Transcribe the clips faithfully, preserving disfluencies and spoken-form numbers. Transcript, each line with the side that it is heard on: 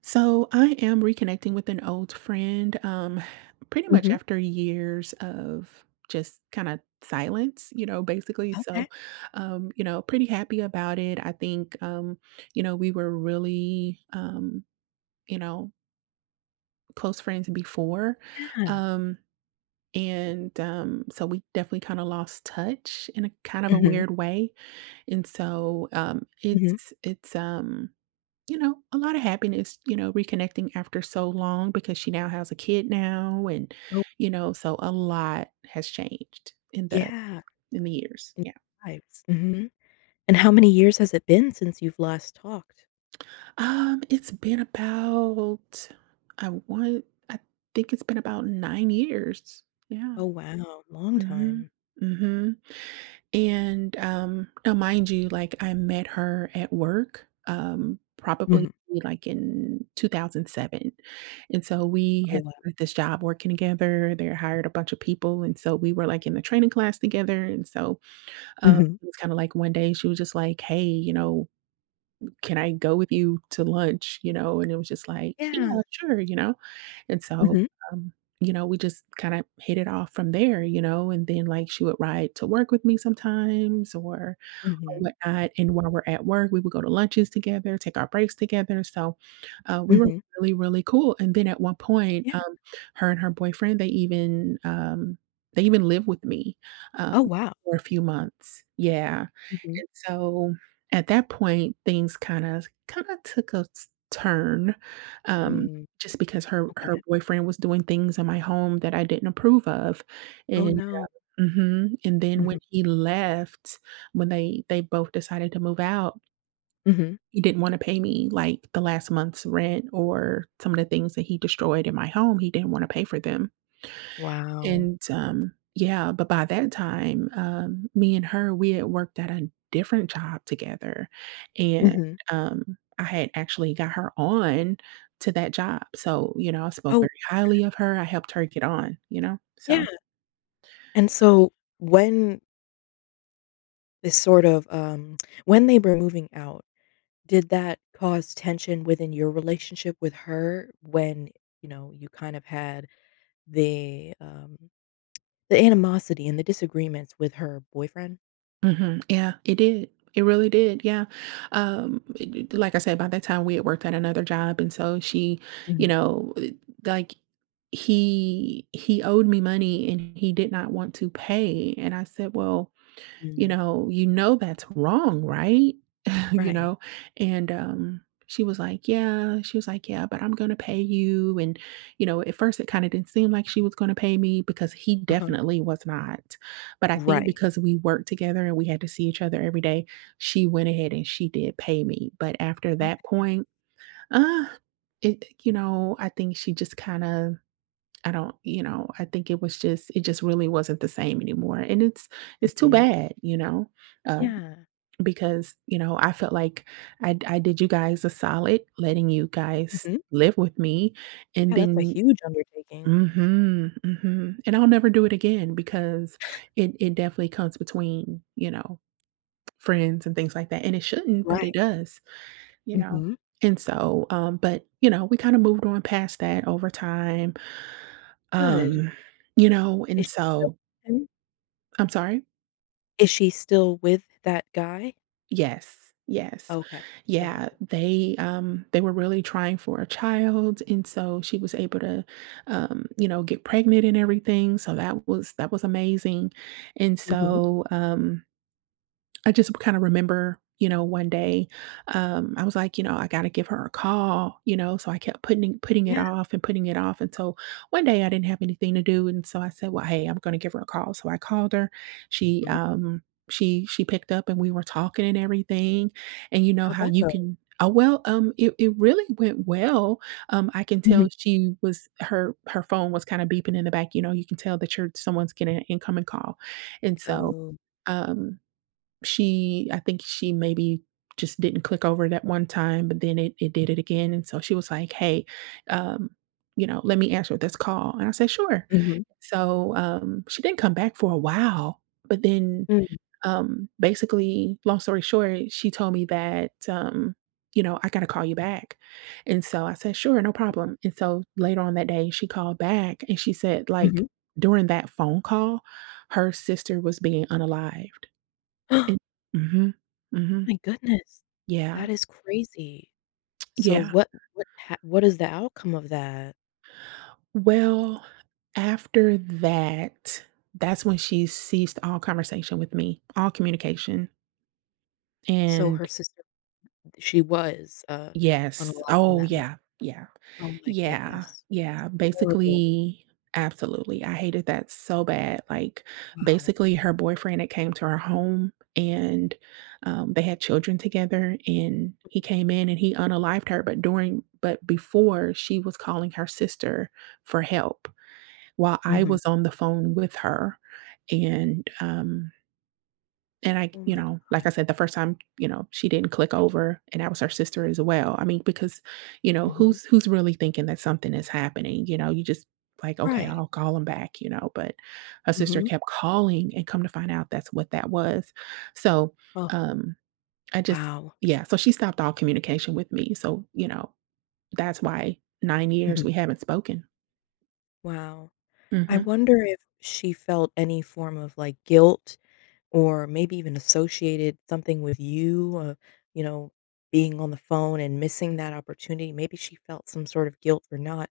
right: So I am reconnecting with an old friend, um, pretty much
left: Mhm.
right: after years of just kind of silence, you know, basically. So,
left: Okay.
right: um, you know, pretty happy about it. I think, um, you know, we were really, um, you know, close friends before.
left: Yeah.
right: Um, and um, So we definitely kind of lost touch in a kind of a
left: Mhm,
right: weird way. And so um,
left: mhm.
right: it's, it's, um, you know, a lot of happiness, you know, reconnecting after so long because she now has a kid now and
left: Oh,
right: you know, so a lot has changed in the
left: yeah,
right: in the years.
left: in
right: Yeah.
left: your lives. Mhm. And how many years has it been since you've last talked?
right: Um, it's been about I want I think it's been about nine years. Yeah.
left: Oh, wow, long
right: Mhm.
left: time.
right: Mhm. And, um, now mind you, like, I met her at work, um, probably,
left: Mhm.
right: like, in two thousand seven, and so we
left: Oh,
right: had
left: wow.
right: started this job working together, they hired a bunch of people, and so we were, like, in the training class together, and so, uh,
left: Mhm.
right: it was kinda like one day she was just like, "Hey, you know, can I go with you to lunch?" You know, and it was just like, "Yeah,
left: Yeah.
right: sure," you know, and so,
left: Mhm,
right: um, you know, we just kinda hit it off from there, you know, and then, like, she would ride to work with me sometimes or or
left: mhm,
right: whatnot, and while we're at work, we would go to lunches together, take our breaks together, so, uh, we were
left: mhm.
right: really, really cool, and then at one point,
left: Yeah.
right: um, her and her boyfriend, they even, um they even lived with me, um,
left: Oh, wow.
right: for a few months. Yeah,
left: Mhm,
right: and so, at that point, things kinda kinda took a s turn, um,
left: mm.
right: just because her her
left: Okay.
right: boyfriend was doing things in my home that I didn't approve of,
left: Oh,
right: and
left: no.
right: mhm, and then when
left: Mhm,
right: he left, when they they both decided to move out,
left: mhm.
right: he didn't wanna pay me, like, the last month's rent or some of the things that he destroyed in my home, he didn't wanna pay for them,
left: Wow.
right: and, um yeah, but by that time, um, me and her, we had worked at a different job together, and,
left: Mhm.
right: um, I had actually got her on to that job, so, you know, I spoke
left: Oh,
right: very highly of her, I helped her get on, you know?
left: yeah,
right: So
left: and so when this sort of, um when they were moving out, did that cause tension within your relationship with her when, you know, you kind of had the, um, the animosity and the disagreements with her boyfriend?
right: mhm. Yeah, it did. It really did. Yeah. Um, it- it- like I said, by that time we had worked at another job, and so she, you
left: Mhm.
right: know, it- like he he owed me money and he did not want to pay, and I said, well. You
left: Mm,
right: know, you know that's wrong, right? You
left: right.
right: know? And, um, she was like, "Yeah." She was like, "Yeah, but I'm gonna pay you." And, you know, at first it kinda didn't seem like she was gonna pay me because he
left: Uh-huh.
right: definitely was not. But I think
left: Right.
right: because we worked together and we had to see each other every day, she went ahead and she did pay me. But after that
left: Okay.
right: point, uh, it you know, I think she just kinda I don't You know, I think it was just it just really wasn't the same anymore, and it's it's too
left: Mhm.
right: bad, you know? Um
left: Yeah.
right: because, you know, I felt like I I did you guys a solid letting you guys
left: Mhm.
right: live with me, and
left: Yeah, that's a
right: then
left: huge undertaking.
right: mhm, mhm, and I'll never do it again because it it definitely comes between, you know, friends and things like that, and it shouldn't, but
left: Right.
right: it does, you know?
left: Mhm.
right: And so, um, but, you know, we kinda moved on past that over time,
left: Good.
right: um, you know,
left: Is
right: and
left: she still
right: so
left: with him?
right: I'm sorry?
left: Is she still with that guy?
right: Yes. Yes.
left: Okay. Got
right: Yeah,
left: it.
right: they, um, they were really trying for a child, and so she was able to, um, you know, get pregnant and everything, so that was that was amazing, and
left: Mhm.
right: so, um I just kind of remember, you know, one day, um, I was like, you know, I gotta give her a call, you know, so I kept putting putting it
left: Yeah.
right: off and putting it off until one day I didn't have anything to do, and so I said, well, hey, I'm gonna give her a call. So I called her. She
left: Mhm.
right: um she she picked up and we were talking and everything, and you know
left: How'd
right: how
left: that
right: you
left: go?
right: can. Oh well, um, it, it really went well. Um, I can tell
left: Mhm.
right: she was her her phone was kind of beeping in the back. You know, you can tell that you're someone's getting an incoming call, and so
left: Oh.
right: um she I think she maybe just didn't click over that one time, but then it it did it again, and so she was like, "Hey, um, you know, let me answer this call," and I said, "Sure."
left: Mhm.
right: So, um, she didn't come back for a while, but then,
left: Mm.
right: um, basically, long story short, she told me that, um, you know, "I gotta call you back," and so I said, "Sure, no problem," and so later on that day, she called back, and she said,
left: Okay.
right: like,
left: Mhm.
right: during that phone call, her sister was being unalived. It Mhm, mhm,
left: My goodness,
right: yeah,
left: that is crazy. So
right: yeah.
left: what what ha what is the outcome of that?
right: Well, after that, that's when she ceased all conversation with me, all communication,
left: So her
right: and
left: sister, she was, uh,
right: yes.
left: unalive in
right: Oh,
left: that mo
right: yeah, yeah.
left: Oh my
right: Yeah,
left: goodness, that's
right: yeah,
left: horrible.
right: basically absolutely, I hated that so bad, like,
left: Wow.
right: basically, her boyfriend had came to our home, and, um, they had children together, and he came in and he unalived her, but during but before, she was calling her sister for help while I
left: Mhm.
right: was on the phone with her, and, um and I
left: Oh
right: you
left: my
right: know, like
left: gosh.
right: I said, the first time, you know, she didn't click over, and that was her sister as well. I mean, because, you know,
left: Mhm.
right: who's who's really thinking that something is happening, you know? You just like, "Okay,
left: Right.
right: I'll call him back," you know? But her sister
left: Mhm.
right: kept calling, and come to find out that's what that was. So,
left: Oh,
right: um, I just
left: wow.
right: yeah, so she stopped all communication with me. So, you know, that's why nine years
left: Mhm.
right: we haven't spoken.
left: Wow. I
right: Mhm.
left: wonder if she felt any form of, like, guilt or maybe even associated something with you, uh, you know, being on the phone and missing that opportunity. Maybe she felt some sort of guilt for not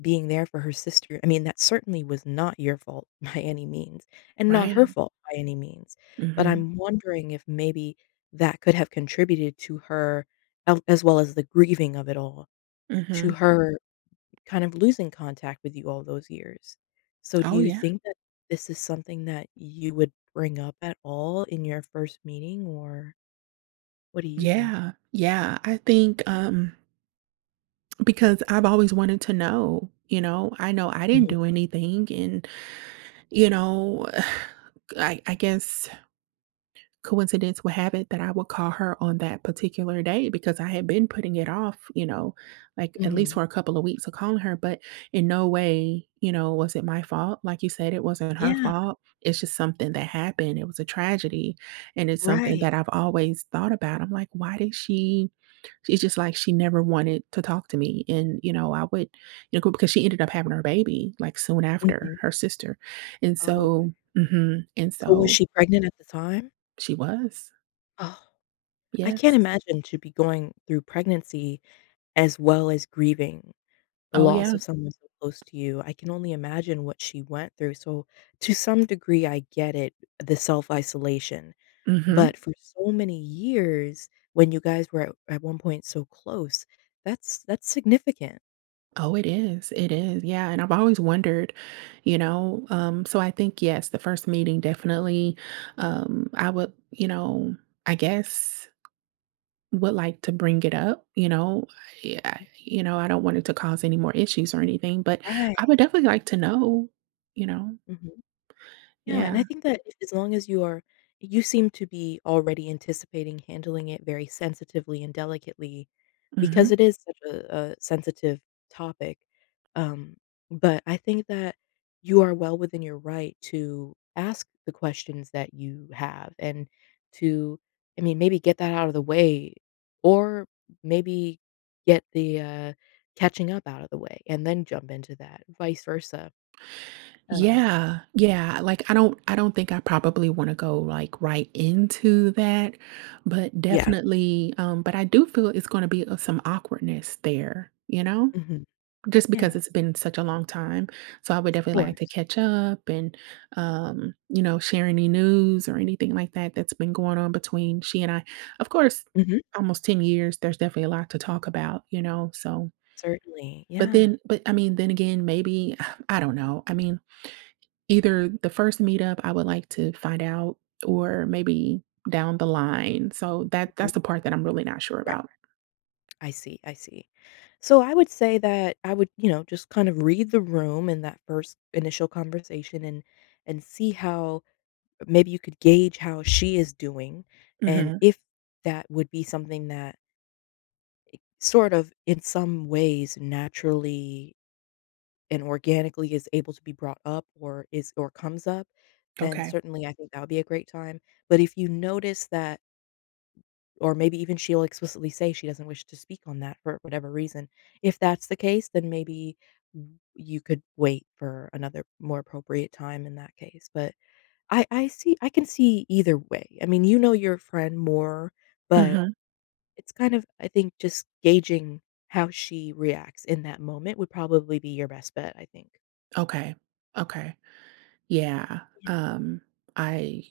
left: being there for her sister. I mean, that certainly was not your fault by any means, and not her
right: Right.
left: fault by any means. But
right: Mhm.
left: I'm wondering if maybe that could have contributed to her, a- as well as the grieving of it all, to
right: Mhm.
left: her kind of losing contact with you all those years. So do
right: Oh,
left: you
right: yeah.
left: think that this is something that you would bring up at all in your first meeting, or what do you think?
right: Yeah. Yeah. I think, um Because I've always wanted to know, you know, I know I didn't
left: Mhm.
right: do anything and, you know, I I guess coincidence would have it that I would call her on that particular day because I had been putting it off, you know, like at least
left: Mhm.
right: for a couple of weeks of calling her, but in no way, you know, was it my fault. Like you said, it wasn't her
left: Yeah,
right: fault. It's just something that happened. It was a tragedy. And it's something
left: right.
right: that I've always thought about. I'm like, why did she it's just like she never wanted to talk to me, and, you know, I would you know, because she ended up having her baby, like, soon after,
left: Mhm.
right: her sister, and
left: Oh, okay.
right: so mhm, and
left: So was
right: so
left: she pregnant at the time?
right: she was.
left: Oh, I can't
right: Yes.
left: imagine to be going through pregnancy as well as grieving the
right: Oh,
left: loss
right: yeah.
left: of someone so close to you. I can only imagine what she went through. So to some degree, I get it, the self-isolation.
right: Mhm.
left: But for so many years, when you guys were at at one point so close, that's that's significant.
right: Oh, it is, it is, yeah, and I've always wondered, you know, um, so I think, yes, the first meeting definitely, um, I would you know, I guess would like to bring it up, you know, yeah, you know, I don't want it to cause any more issues or anything, but
left: Right.
right: I would definitely like to know, you know.
left: Mhm. Yeah, and I
right: Yeah.
left: think that if as long as you are you seem to be already anticipating handling it very sensitively and delicately because
right: Mhm.
left: it is such a, a sensitive topic. Um, but I think that you are well within your right to ask the questions that you have and to, I mean, maybe get that out of the way or maybe get the uh, catching up out of the way and then jump into that, vice versa. Um,
right: Yeah. Yeah, like, I don't I don't think I probably wanna go, like, right into that, but
left: yeah.
right: definitely, um, but I do feel it's gonna be, uh, some awkwardness there, you know?
left: Hmm.
right: Just because
left: Yeah.
right: it's been such a long time, so I would
left: Of
right: definitely like to
left: course.
right: catch up and, um, you know, share any news or anything like that that's been going on between she and I. Of course,
left: Mhm.
right: almost ten years, there's definitely a lot to talk about, you know, so
left: Certainly,
right: but
left: yeah.
right: then but, I mean, then again, maybe I don't know. I mean either the first meetup, I would like to find out or maybe down the line. So that that's
left: Mhm.
right: the part that I'm really not sure
left: Right.
right: about.
left: I see, I see. So I would say that I would, you know, just kind of read the room in that first initial conversation and and see how maybe you could gauge how she is doing and
right: Mhm.
left: if that would be something that sort of in some ways naturally and organically is able to be brought up or is or comes up, then
right: Okay.
left: certainly I think that would be a great time. But if you notice that or maybe even she'll explicitly say she doesn't wish to speak on that for whatever reason. If that's the case, then maybe w- you could wait for another more appropriate time in that case. But I I see I can see either way. I mean, you know your friend more, but
right: Mhm.
left: it's kind of I think just gauging how she reacts in that moment would probably be your best bet, I think.
right: Okay. Okay. Yeah. Um I,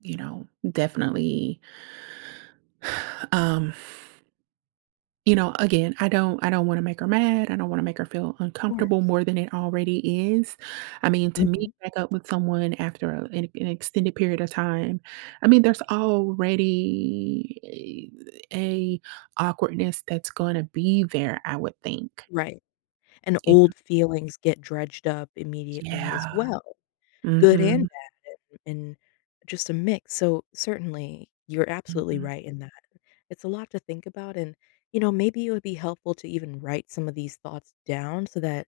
right: you know, definitely um you know, again, I don't I don't wanna make her mad, I don't wanna make her feel
left: Of
right: uncomfortable
left: course.
right: more than it already is. I mean, to meet
left: Hmm.
right: back up with someone after a an an extended period of time, I mean, there's already a awkwardness that's gonna be there, I would think.
left: Right. And
right: It
left: old feelings get dredged up
right: Yeah.
left: immediately as, yeah,
right: Yeah.
left: well. Good and
right: Mhm,
left: bad and and just a mix, so certainly, you're absolutely
right: mhm.
left: right in that. It's a lot to think about and, you know, maybe it would be helpful to even write some of these thoughts down so that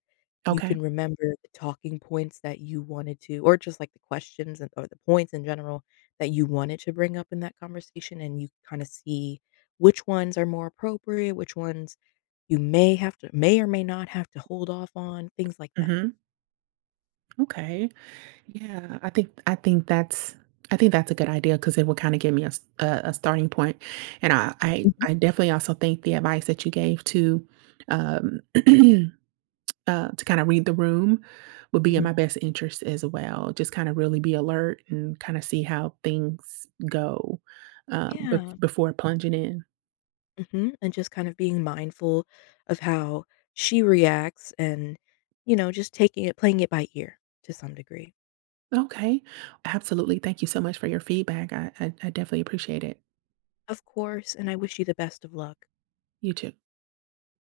left: you
right: Okay.
left: can remember the talking points that you wanted to or just, like, the questions and or the points in general that you wanted to bring up in that conversation, and you kinda see which ones are more appropriate, which ones you may have to may or may not have to hold off on, things like that.
right: Mhm. Okay. Yeah, I think I think that's I think that's a good idea because it will kind of give me a, s- a a starting point, and I, I
left: Mhm.
right: I definitely also think the advice that you gave to um uh, to kind of read the room would be in my
left: Mhm.
right: best interest as well. Just kind of really be alert and kind of see how things go um bef
left: Yeah.
right: before plunging in.
left: Mhm, and just kind of being mindful of how she reacts and, you know, just taking it playing it by ear to some degree.
right: Okay, absolutely. Thank you so much for your feedback. I I, I definitely appreciate it.
left: Of course, and I wish you the best of luck.
right: You too.